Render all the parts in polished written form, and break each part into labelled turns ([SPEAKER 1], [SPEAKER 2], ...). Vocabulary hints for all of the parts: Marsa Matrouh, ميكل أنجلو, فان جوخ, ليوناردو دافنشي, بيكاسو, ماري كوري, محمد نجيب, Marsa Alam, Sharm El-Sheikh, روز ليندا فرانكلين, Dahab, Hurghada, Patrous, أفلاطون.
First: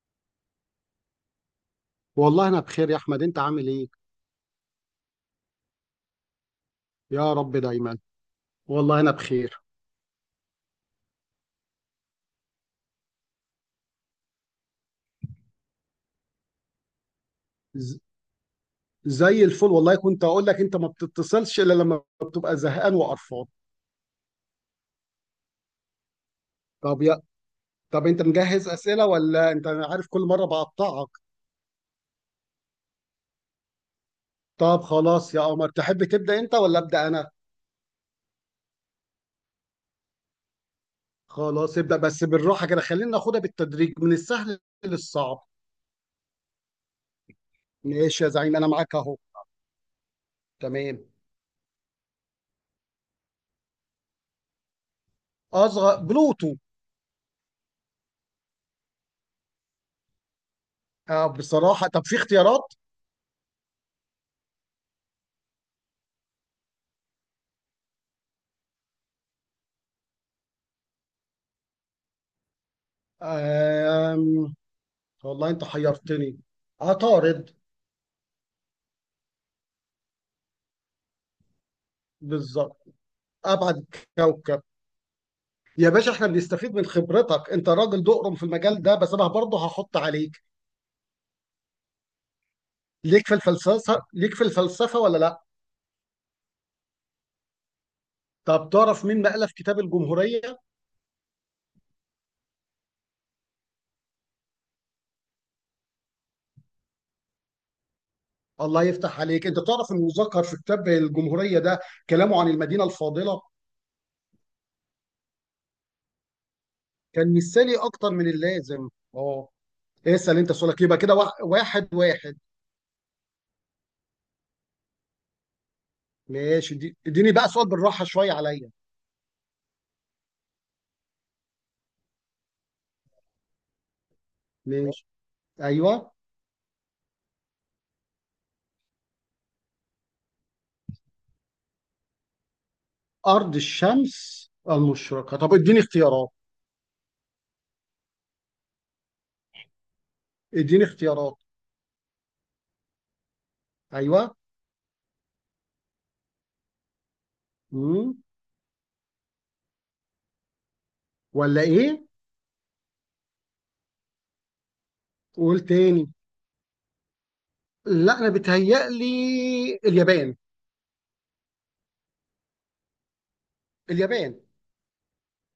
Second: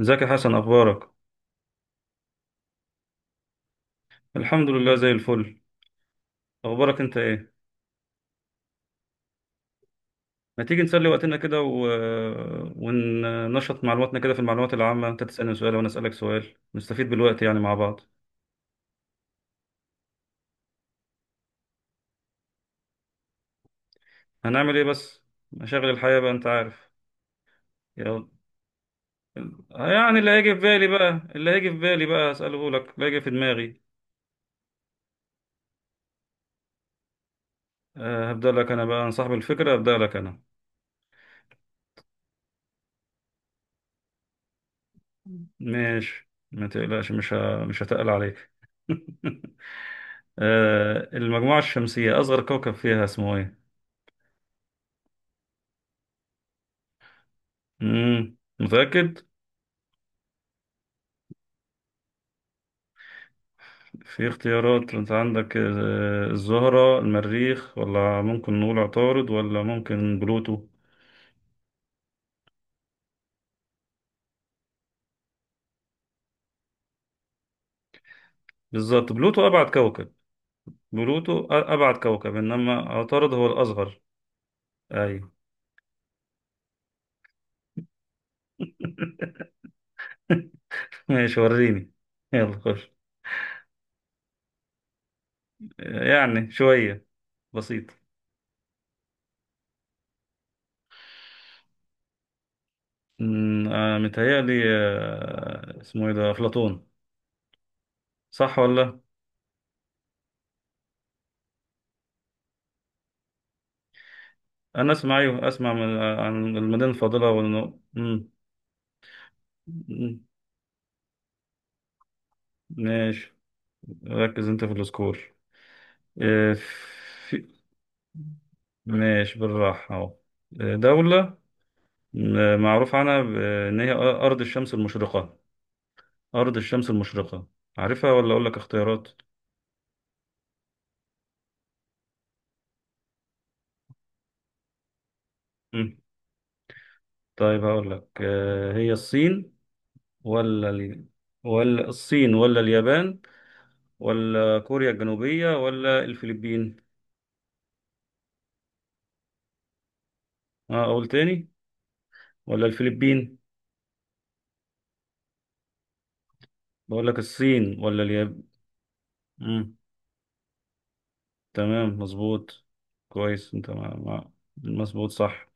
[SPEAKER 1] ازيك يا حسن؟ اخبارك؟
[SPEAKER 2] والله انا بخير يا احمد، انت عامل ايه؟
[SPEAKER 1] الحمد لله زي الفل. اخبارك انت
[SPEAKER 2] يا
[SPEAKER 1] ايه؟
[SPEAKER 2] رب دايما. والله انا بخير.
[SPEAKER 1] ما تيجي نسلي وقتنا كده وننشط معلوماتنا كده في المعلومات العامة، انت تسألني سؤال وانا اسألك سؤال، نستفيد بالوقت يعني مع
[SPEAKER 2] ز-
[SPEAKER 1] بعض.
[SPEAKER 2] زي الفل، والله كنت اقول لك انت ما بتتصلش الا لما بتبقى زهقان وقرفان.
[SPEAKER 1] هنعمل ايه بس؟ مشاغل الحياة بقى انت عارف.
[SPEAKER 2] طب يا طب انت
[SPEAKER 1] يلا،
[SPEAKER 2] مجهز اسئله ولا انت، أنا عارف
[SPEAKER 1] يعني
[SPEAKER 2] كل
[SPEAKER 1] اللي
[SPEAKER 2] مره
[SPEAKER 1] هيجي في بالي
[SPEAKER 2] بقطعك.
[SPEAKER 1] بقى اسأله لك اللي هيجي في دماغي.
[SPEAKER 2] طب خلاص يا قمر، تحب تبدا انت ولا ابدا انا؟
[SPEAKER 1] أه، هبدأ لك انا بقى، انا صاحب الفكرة هبدأ لك انا.
[SPEAKER 2] خلاص ابدا، بس بالراحه كده، خلينا ناخدها بالتدريج من السهل للصعب.
[SPEAKER 1] ماشي، ما تقلقش، مش هتقل
[SPEAKER 2] ماشي يا
[SPEAKER 1] عليك.
[SPEAKER 2] زعيم، انا معاك اهو. تمام.
[SPEAKER 1] أه، المجموعة الشمسية أصغر كوكب فيها اسمه إيه؟
[SPEAKER 2] اصغر بلوتو.
[SPEAKER 1] متأكد؟
[SPEAKER 2] آه، بصراحه. طب في اختيارات؟
[SPEAKER 1] في اختيارات انت عندك، الزهرة، المريخ، ولا ممكن نقول عطارد، ولا ممكن بلوتو.
[SPEAKER 2] آه، والله انت حيرتني. عطارد.
[SPEAKER 1] بالظبط، بلوتو أبعد كوكب. بلوتو أبعد كوكب، إنما
[SPEAKER 2] بالظبط،
[SPEAKER 1] عطارد هو
[SPEAKER 2] ابعد
[SPEAKER 1] الأصغر.
[SPEAKER 2] كوكب.
[SPEAKER 1] أي.
[SPEAKER 2] يا باشا، احنا بنستفيد من خبرتك، انت راجل دقرم في المجال ده، بس انا برضه هحط عليك.
[SPEAKER 1] ماشي، وريني. يلا خش.
[SPEAKER 2] ليك في الفلسفه، ليك في الفلسفه ولا لا؟
[SPEAKER 1] يعني شوية، بسيط.
[SPEAKER 2] طب تعرف مين ما الف كتاب الجمهوريه؟
[SPEAKER 1] أمم، آه، متهيألي، اسمه إيه ده، أفلاطون؟ صح ولا
[SPEAKER 2] الله
[SPEAKER 1] لأ؟
[SPEAKER 2] يفتح عليك، انت تعرف ان مذكر في كتاب الجمهوريه ده كلامه عن المدينه الفاضله.
[SPEAKER 1] أنا أسمع، أيوه أسمع عن المدينة الفاضلة
[SPEAKER 2] كان مثالي
[SPEAKER 1] والنو
[SPEAKER 2] اكتر من اللازم. اه.
[SPEAKER 1] مم.
[SPEAKER 2] اسال انت سؤالك، يبقى كده واحد واحد واحد.
[SPEAKER 1] ماشي، ركز انت في السكور. آه،
[SPEAKER 2] ماشي. اديني
[SPEAKER 1] في...
[SPEAKER 2] بقى سؤال بالراحه شويه عليا.
[SPEAKER 1] ماشي، بالراحة اهو. دولة معروف عنها ان هي ارض الشمس
[SPEAKER 2] ماشي،
[SPEAKER 1] المشرقة.
[SPEAKER 2] ايوه.
[SPEAKER 1] ارض الشمس المشرقة، عارفها ولا اقول لك اختيارات؟
[SPEAKER 2] أرض الشمس المشرقة، طب اديني
[SPEAKER 1] مم.
[SPEAKER 2] اختيارات.
[SPEAKER 1] طيب هقول لك، هي الصين ولا
[SPEAKER 2] اديني
[SPEAKER 1] ال...
[SPEAKER 2] اختيارات.
[SPEAKER 1] ولا الصين ولا اليابان،
[SPEAKER 2] أيوه.
[SPEAKER 1] ولا كوريا الجنوبية ولا الفلبين؟
[SPEAKER 2] مم.
[SPEAKER 1] اه، اقول تاني؟
[SPEAKER 2] ولا إيه؟
[SPEAKER 1] ولا الفلبين؟
[SPEAKER 2] قول تاني.
[SPEAKER 1] بقول لك الصين ولا
[SPEAKER 2] لا، أنا
[SPEAKER 1] اليابان؟ مم.
[SPEAKER 2] بتهيألي اليابان.
[SPEAKER 1] تمام، مظبوط. كويس انت
[SPEAKER 2] اليابان.
[SPEAKER 1] مظبوط صح.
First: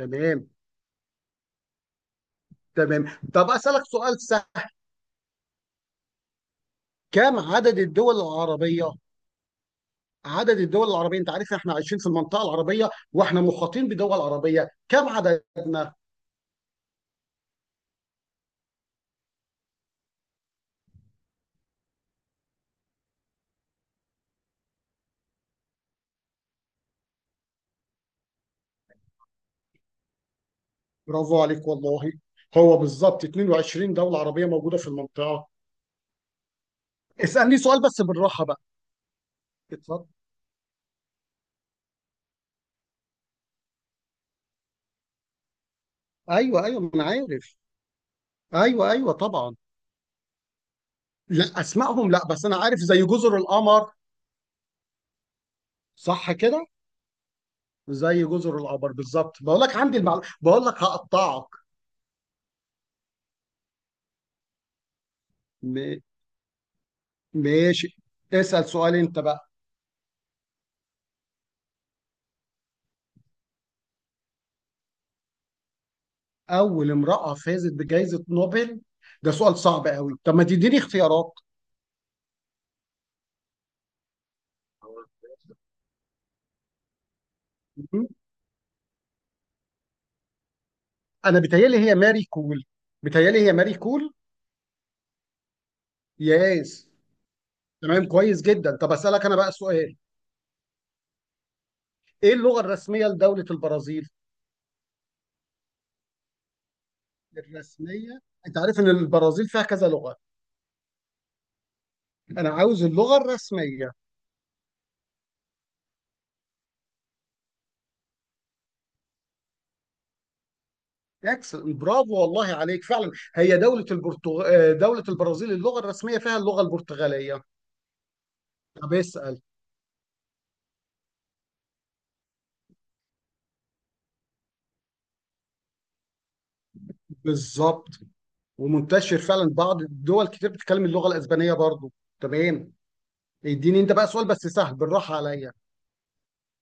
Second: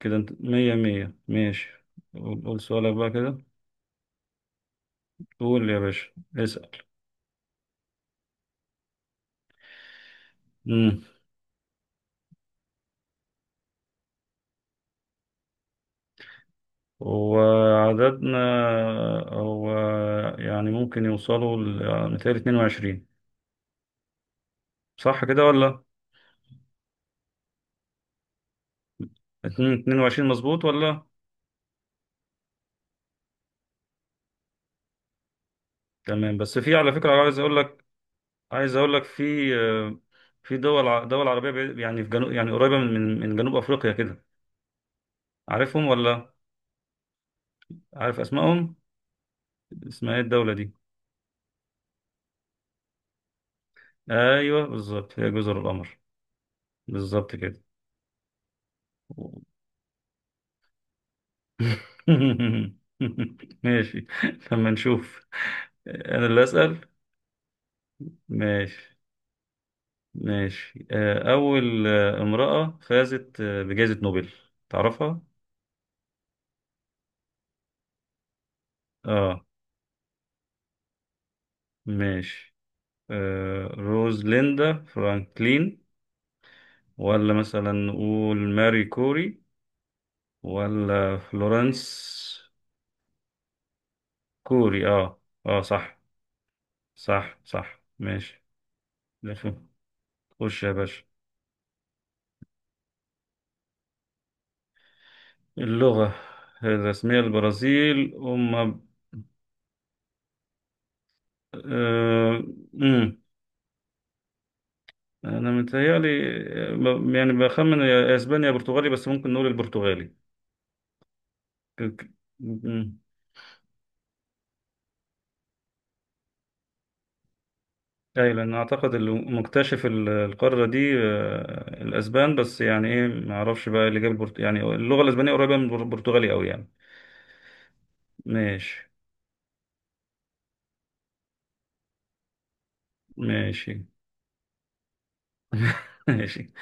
[SPEAKER 1] كده انت مية مية، ماشي. قول سؤالك
[SPEAKER 2] تمام،
[SPEAKER 1] بقى كده.
[SPEAKER 2] طب أسألك سؤال سهل.
[SPEAKER 1] قول يا باشا، اسأل.
[SPEAKER 2] كم عدد الدول العربية؟ عدد الدول
[SPEAKER 1] مم.
[SPEAKER 2] العربية، أنت عارف إحنا عايشين في المنطقة العربية، وإحنا محاطين بدول عربية، كم عددنا؟
[SPEAKER 1] وعددنا هو، يعني ممكن يوصلوا يعني متهيألي 22، صح كده ولا؟ 22 مظبوط ولا؟
[SPEAKER 2] برافو عليك والله. هو بالظبط 22 دولة عربية موجودة في المنطقة.
[SPEAKER 1] تمام، بس في على فكرة عايز اقول
[SPEAKER 2] اسألني سؤال
[SPEAKER 1] لك،
[SPEAKER 2] بس بالراحة بقى.
[SPEAKER 1] عايز اقول لك في
[SPEAKER 2] اتفضل.
[SPEAKER 1] في دول عربية يعني في جنوب، يعني قريبة من جنوب افريقيا كده، عارفهم ولا؟
[SPEAKER 2] ايوه ايوه، ما انا عارف.
[SPEAKER 1] عارف اسمائهم؟
[SPEAKER 2] ايوه ايوه طبعا.
[SPEAKER 1] اسمها ايه الدولة دي؟
[SPEAKER 2] لا، اسمائهم لا، بس انا عارف زي جزر القمر.
[SPEAKER 1] ايوه، بالظبط هي جزر القمر.
[SPEAKER 2] صح كده.
[SPEAKER 1] بالظبط كده.
[SPEAKER 2] زي جزر القمر بالظبط، بقول لك عندي المعلومه، بقول لك هقطعك.
[SPEAKER 1] ماشي، لما نشوف.
[SPEAKER 2] م...
[SPEAKER 1] انا اللي اسال.
[SPEAKER 2] ماشي. اسال سؤال
[SPEAKER 1] ماشي،
[SPEAKER 2] انت بقى.
[SPEAKER 1] ماشي. اول امرأة فازت بجائزة نوبل، تعرفها؟
[SPEAKER 2] اول امراه فازت بجائزه نوبل. ده
[SPEAKER 1] اه.
[SPEAKER 2] سؤال صعب قوي، طب ما تديني اختيارات.
[SPEAKER 1] ماشي، روز ليندا فرانكلين، ولا مثلا
[SPEAKER 2] م-
[SPEAKER 1] نقول ماري كوري، ولا
[SPEAKER 2] انا بيتهيألي هي ماري
[SPEAKER 1] فلورنس؟
[SPEAKER 2] كول. بيتهيألي هي ماري كول.
[SPEAKER 1] كوري، اه. اه صح.
[SPEAKER 2] ياس.
[SPEAKER 1] صح صح،
[SPEAKER 2] تمام كويس
[SPEAKER 1] ماشي.
[SPEAKER 2] جدا، طب اسالك
[SPEAKER 1] ده
[SPEAKER 2] انا بقى
[SPEAKER 1] شو.
[SPEAKER 2] سؤال.
[SPEAKER 1] خش يا باشا.
[SPEAKER 2] ايه اللغه الرسميه لدوله البرازيل؟
[SPEAKER 1] اللغة الرسمية للبرازيل،
[SPEAKER 2] الرسميه، انت
[SPEAKER 1] أم
[SPEAKER 2] عارف ان البرازيل فيها كذا لغه،
[SPEAKER 1] أه...
[SPEAKER 2] انا عاوز اللغه
[SPEAKER 1] مم.
[SPEAKER 2] الرسميه.
[SPEAKER 1] انا متهيألي، يعني بخمن، يا اسبانيا يا برتغالي، بس ممكن نقول البرتغالي.
[SPEAKER 2] اكسل،
[SPEAKER 1] ك- ك-
[SPEAKER 2] برافو والله عليك
[SPEAKER 1] مم.
[SPEAKER 2] فعلا، هي دوله البرتغ... آه، دوله البرازيل اللغه الرسميه فيها اللغه البرتغاليه.
[SPEAKER 1] اي، لان
[SPEAKER 2] طب
[SPEAKER 1] اعتقد اللي
[SPEAKER 2] اسال.
[SPEAKER 1] مكتشف القاره دي الاسبان، بس يعني ايه، ما اعرفش بقى اللي جاب يعني اللغه الاسبانيه قريبه من البرتغالي قوي يعني.
[SPEAKER 2] بالظبط.
[SPEAKER 1] ماشي.
[SPEAKER 2] ومنتشر فعلا بعض الدول كتير بتتكلم اللغه الاسبانيه برضو. تمام. اديني
[SPEAKER 1] ماشي.
[SPEAKER 2] انت بقى سؤال بس سهل بالراحه عليا.
[SPEAKER 1] ماشي.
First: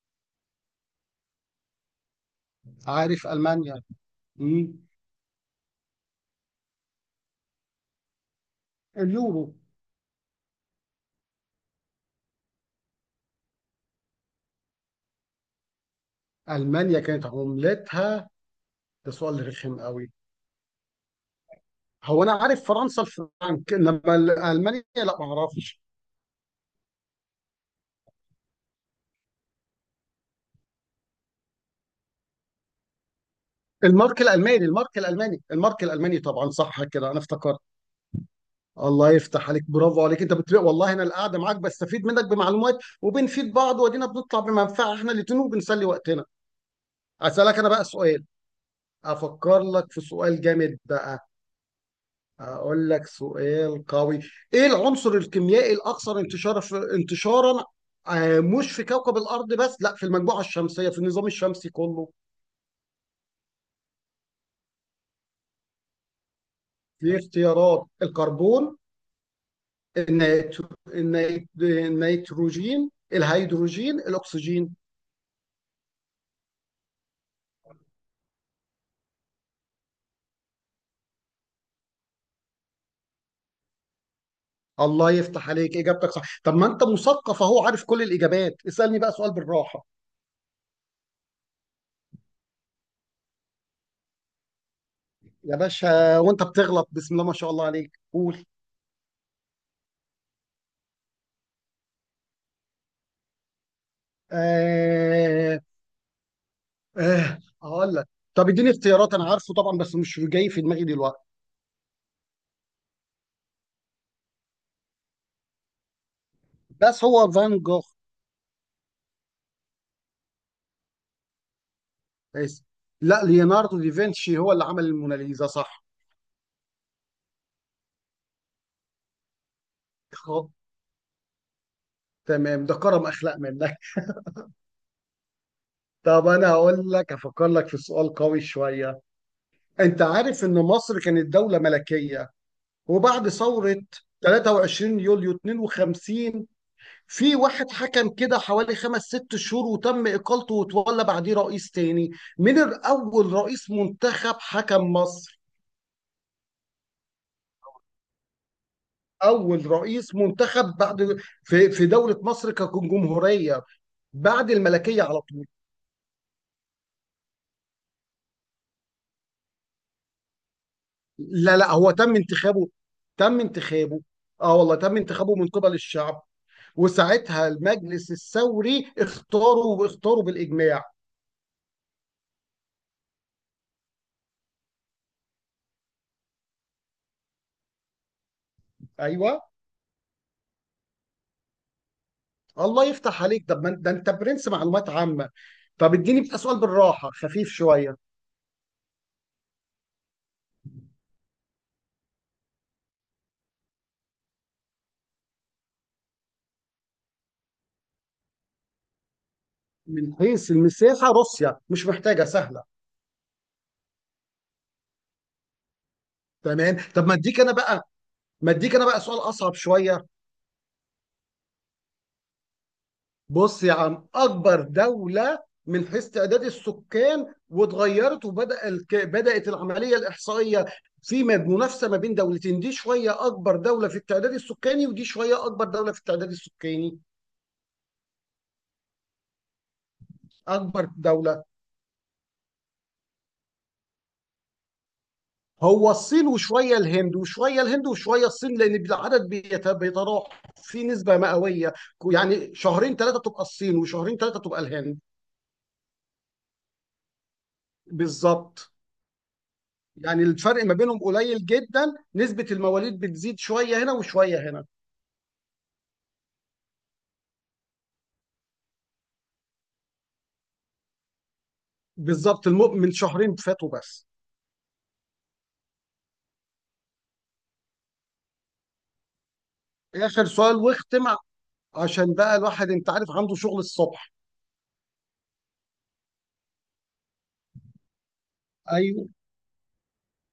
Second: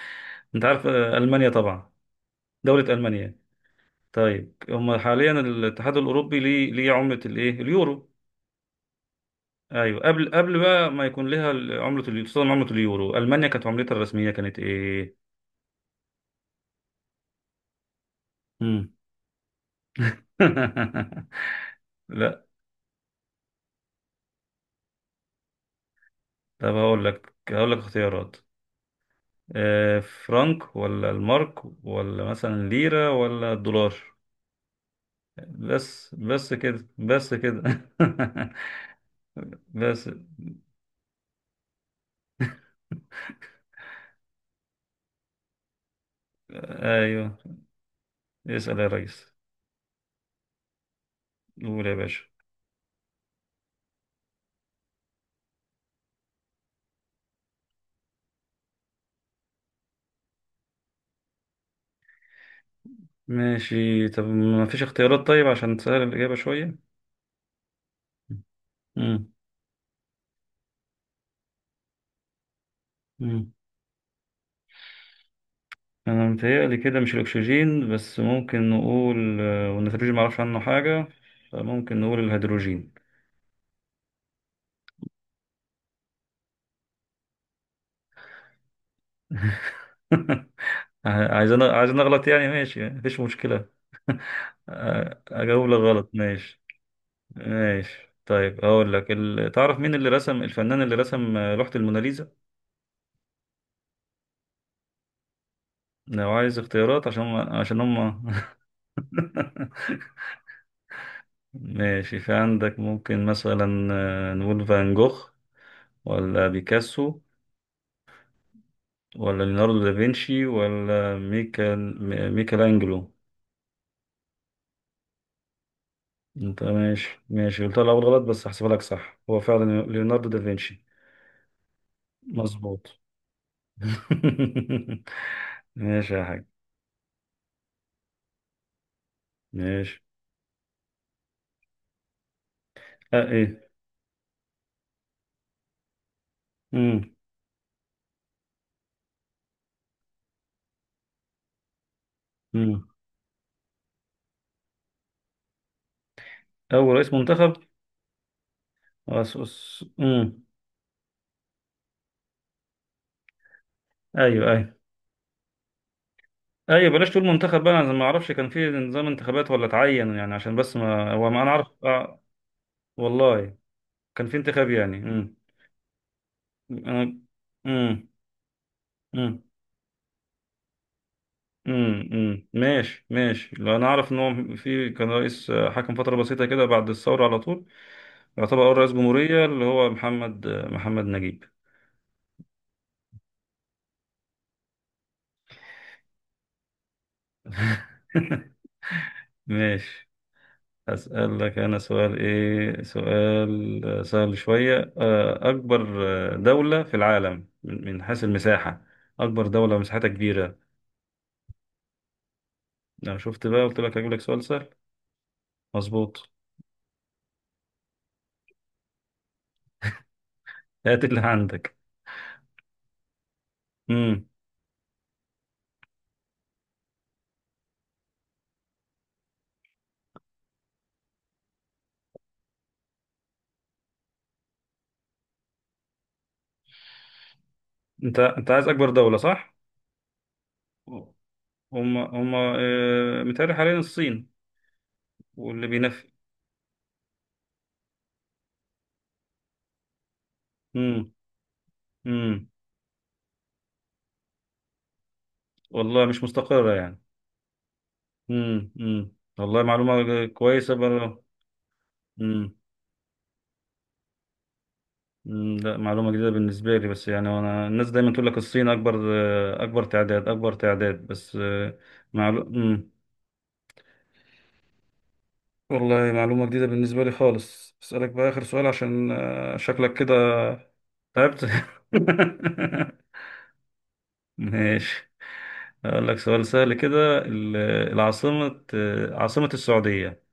[SPEAKER 1] انت عارف المانيا طبعا، دوله
[SPEAKER 2] عارف
[SPEAKER 1] المانيا؟
[SPEAKER 2] المانيا.
[SPEAKER 1] طيب
[SPEAKER 2] مم.
[SPEAKER 1] هم حاليا الاتحاد الاوروبي ليه عمله الايه اليورو؟
[SPEAKER 2] اليورو.
[SPEAKER 1] ايوه، قبل بقى ما يكون لها عمله خصوصا عمله اليورو، المانيا كانت عملتها الرسميه كانت ايه؟
[SPEAKER 2] المانيا كانت عملتها،
[SPEAKER 1] امم.
[SPEAKER 2] ده سؤال رخم قوي. هو انا
[SPEAKER 1] لا.
[SPEAKER 2] عارف فرنسا الفرنك، انما المانيا لا، ما اعرفش.
[SPEAKER 1] طب هقول لك، هقول لك اختيارات، فرانك، ولا المارك، ولا مثلا ليره، ولا الدولار؟
[SPEAKER 2] المارك الالماني، المارك الالماني، المارك الالماني طبعا، صح كده انا
[SPEAKER 1] بس
[SPEAKER 2] افتكرت.
[SPEAKER 1] كده.
[SPEAKER 2] الله يفتح عليك، برافو
[SPEAKER 1] بس.
[SPEAKER 2] عليك، انت بتلاقي والله انا القعده معاك بستفيد منك بمعلومات، وبنفيد بعض، وادينا بنطلع بمنفعه احنا الاتنين، وبنسلي وقتنا.
[SPEAKER 1] ايوه،
[SPEAKER 2] اسالك انا بقى سؤال.
[SPEAKER 1] اسال يا ريس.
[SPEAKER 2] افكر لك في سؤال جامد بقى.
[SPEAKER 1] قول يا باشا.
[SPEAKER 2] اقول لك سؤال قوي. ايه العنصر الكيميائي الاكثر انتشار في انتشارا، مش في كوكب الارض بس، لا، في المجموعه الشمسيه، في النظام الشمسي كله؟
[SPEAKER 1] ماشي، طب ما فيش اختيارات؟ طيب عشان تسهل الاجابه شويه.
[SPEAKER 2] في اختيارات: الكربون،
[SPEAKER 1] مم.
[SPEAKER 2] النيتروجين،
[SPEAKER 1] مم.
[SPEAKER 2] الهيدروجين، الاكسجين.
[SPEAKER 1] انا متهيألي كده مش الاكسجين، بس ممكن نقول والنيتروجين معرفش عنه حاجة، فممكن نقول الهيدروجين.
[SPEAKER 2] الله يفتح عليك، اجابتك صح، طب ما انت مثقف اهو، عارف كل الاجابات، اسالني بقى سؤال بالراحه.
[SPEAKER 1] عايز أنا اغلط يعني، ماشي مفيش مشكلة.
[SPEAKER 2] يا
[SPEAKER 1] اجاوب لك غلط،
[SPEAKER 2] باشا، وانت
[SPEAKER 1] ماشي.
[SPEAKER 2] بتغلط بسم الله ما شاء الله عليك،
[SPEAKER 1] ماشي،
[SPEAKER 2] قول.
[SPEAKER 1] طيب هقول لك تعرف مين اللي رسم، الفنان اللي رسم لوحة الموناليزا؟
[SPEAKER 2] آه
[SPEAKER 1] لو عايز اختيارات عشان،
[SPEAKER 2] آه،
[SPEAKER 1] عشان
[SPEAKER 2] هقول لك.
[SPEAKER 1] هم.
[SPEAKER 2] طب اديني اختيارات، انا عارفه طبعا بس مش جاي في دماغي دلوقتي.
[SPEAKER 1] ماشي، في عندك ممكن مثلا نقول فان جوخ، ولا
[SPEAKER 2] بس هو
[SPEAKER 1] بيكاسو،
[SPEAKER 2] فان جوخ.
[SPEAKER 1] ولا ليوناردو دافنشي، ولا ميكل
[SPEAKER 2] بس
[SPEAKER 1] أنجلو؟
[SPEAKER 2] لا، ليوناردو دافنشي هو اللي عمل الموناليزا، صح.
[SPEAKER 1] انت ماشي، ماشي، قلت الأول غلط بس هحسبها لك صح، هو فعلا ليوناردو
[SPEAKER 2] خب.
[SPEAKER 1] دافنشي.
[SPEAKER 2] تمام، ده
[SPEAKER 1] مظبوط.
[SPEAKER 2] كرم اخلاق منك.
[SPEAKER 1] ماشي يا
[SPEAKER 2] طب
[SPEAKER 1] حاج.
[SPEAKER 2] انا هقول لك، افكر لك في سؤال قوي شويه.
[SPEAKER 1] ماشي.
[SPEAKER 2] انت عارف ان مصر كانت دولة ملكية،
[SPEAKER 1] اه
[SPEAKER 2] وبعد
[SPEAKER 1] ايه.
[SPEAKER 2] ثورة 23 يوليو 52
[SPEAKER 1] مم.
[SPEAKER 2] في واحد حكم كده حوالي خمس ست شهور، وتم اقالته، وتولى بعديه رئيس تاني. من
[SPEAKER 1] مم.
[SPEAKER 2] اول رئيس منتخب حكم مصر؟
[SPEAKER 1] أول رئيس منتخب، آه، س-
[SPEAKER 2] اول
[SPEAKER 1] س-
[SPEAKER 2] رئيس
[SPEAKER 1] مم.
[SPEAKER 2] منتخب بعد، في دولة مصر كجمهورية، بعد
[SPEAKER 1] أيوه أيوه.
[SPEAKER 2] الملكية على طول.
[SPEAKER 1] أيوه بلاش تقول منتخب بقى، أنا ما أعرفش كان في نظام انتخابات ولا اتعين يعني، عشان بس، ما هو ما أنا
[SPEAKER 2] لا
[SPEAKER 1] أعرف
[SPEAKER 2] لا، هو تم
[SPEAKER 1] آه.
[SPEAKER 2] انتخابه. تم
[SPEAKER 1] والله.
[SPEAKER 2] انتخابه.
[SPEAKER 1] كان في
[SPEAKER 2] اه
[SPEAKER 1] انتخاب
[SPEAKER 2] والله، تم
[SPEAKER 1] يعني
[SPEAKER 2] انتخابه من قبل الشعب.
[SPEAKER 1] أنا-
[SPEAKER 2] وساعتها
[SPEAKER 1] مم.
[SPEAKER 2] المجلس الثوري
[SPEAKER 1] مم.
[SPEAKER 2] اختاروا واختاروا بالاجماع.
[SPEAKER 1] ماشي ماشي، لو انا اعرف ان هو في كان رئيس حكم فتره بسيطه كده بعد الثوره على طول، يعتبر اول رئيس
[SPEAKER 2] ايوه.
[SPEAKER 1] جمهوريه اللي هو محمد، محمد نجيب.
[SPEAKER 2] الله يفتح عليك، طب ما أنت- ده انت برنس معلومات عامه. طب اديني بقى سؤال بالراحه خفيف شويه.
[SPEAKER 1] ماشي. هسأل لك انا سؤال، ايه سؤال، سهل شويه، اكبر دوله في العالم من حيث المساحه؟ اكبر دوله مساحتها
[SPEAKER 2] من حيث
[SPEAKER 1] كبيره؟
[SPEAKER 2] المساحه روسيا، مش محتاجه سهله.
[SPEAKER 1] انا شفت بقى قلت لك هجيب لك سؤال سهل. مظبوط.
[SPEAKER 2] تمام، طب ما اديك انا بقى سؤال اصعب شويه.
[SPEAKER 1] هات اللي عندك.
[SPEAKER 2] بص يا عم،
[SPEAKER 1] امم.
[SPEAKER 2] اكبر دولة من حيث تعداد السكان واتغيرت، وبدأ بدأت العملية الإحصائية في منافسة ما بين دولتين، دي شوية أكبر دولة في التعداد السكاني، ودي شوية أكبر دولة في التعداد السكاني.
[SPEAKER 1] انت عايز اكبر دوله صح؟
[SPEAKER 2] أكبر دولة.
[SPEAKER 1] هم هم متهيألي حاليا الصين، واللي
[SPEAKER 2] هو
[SPEAKER 1] بينفي.
[SPEAKER 2] الصين وشوية الهند وشوية الهند وشوية الصين، لأن العدد بيتراوح في
[SPEAKER 1] امم
[SPEAKER 2] نسبة مئوية.
[SPEAKER 1] امم
[SPEAKER 2] يعني شهرين ثلاثة تبقى الصين، وشهرين ثلاثة تبقى الهند.
[SPEAKER 1] والله مش مستقرة يعني.
[SPEAKER 2] بالظبط.
[SPEAKER 1] امم، والله
[SPEAKER 2] يعني
[SPEAKER 1] معلومة
[SPEAKER 2] الفرق
[SPEAKER 1] كويسة
[SPEAKER 2] ما بينهم
[SPEAKER 1] برضه.
[SPEAKER 2] قليل جدا، نسبة
[SPEAKER 1] امم.
[SPEAKER 2] المواليد بتزيد شوية هنا وشوية هنا.
[SPEAKER 1] لا معلومة جديدة بالنسبة لي، بس يعني أنا الناس دايما تقول لك الصين أكبر، أكبر تعداد، بس. آه، معلو...
[SPEAKER 2] بالظبط،
[SPEAKER 1] أمم.
[SPEAKER 2] من شهرين فاتوا بس.
[SPEAKER 1] والله معلومة جديدة بالنسبة لي خالص. أسألك بقى آخر سؤال عشان شكلك كده
[SPEAKER 2] آخر سؤال واختم،
[SPEAKER 1] تعبت.
[SPEAKER 2] عشان بقى الواحد أنت عارف عنده شغل الصبح.
[SPEAKER 1] ماشي. أقول لك سؤال سهل كده، العاصمة،
[SPEAKER 2] أيوه.
[SPEAKER 1] عاصمة السعودية؟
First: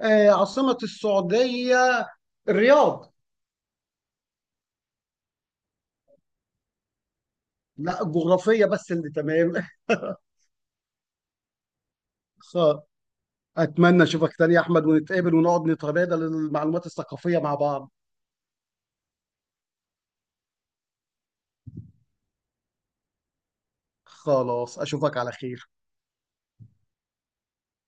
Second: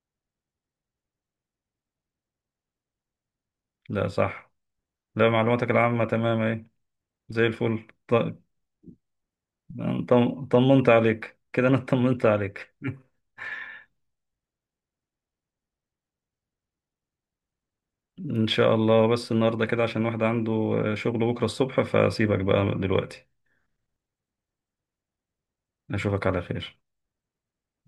[SPEAKER 2] آه، عاصمة السعودية. الرياض.
[SPEAKER 1] لا، صح. لا معلوماتك العامة تمام اهي، زي الفل.
[SPEAKER 2] لا، الجغرافية بس اللي تمام.
[SPEAKER 1] طمنت عليك كده، أنا طمنت عليك.
[SPEAKER 2] خ- أتمنى أشوفك تاني يا أحمد، ونتقابل ونقعد نتبادل المعلومات الثقافية مع بعض.
[SPEAKER 1] إن شاء الله. بس النهاردة كده عشان واحد عنده شغل بكرة الصبح، فسيبك بقى دلوقتي.
[SPEAKER 2] خلاص، أشوفك على خير.
[SPEAKER 1] أشوفك على خير.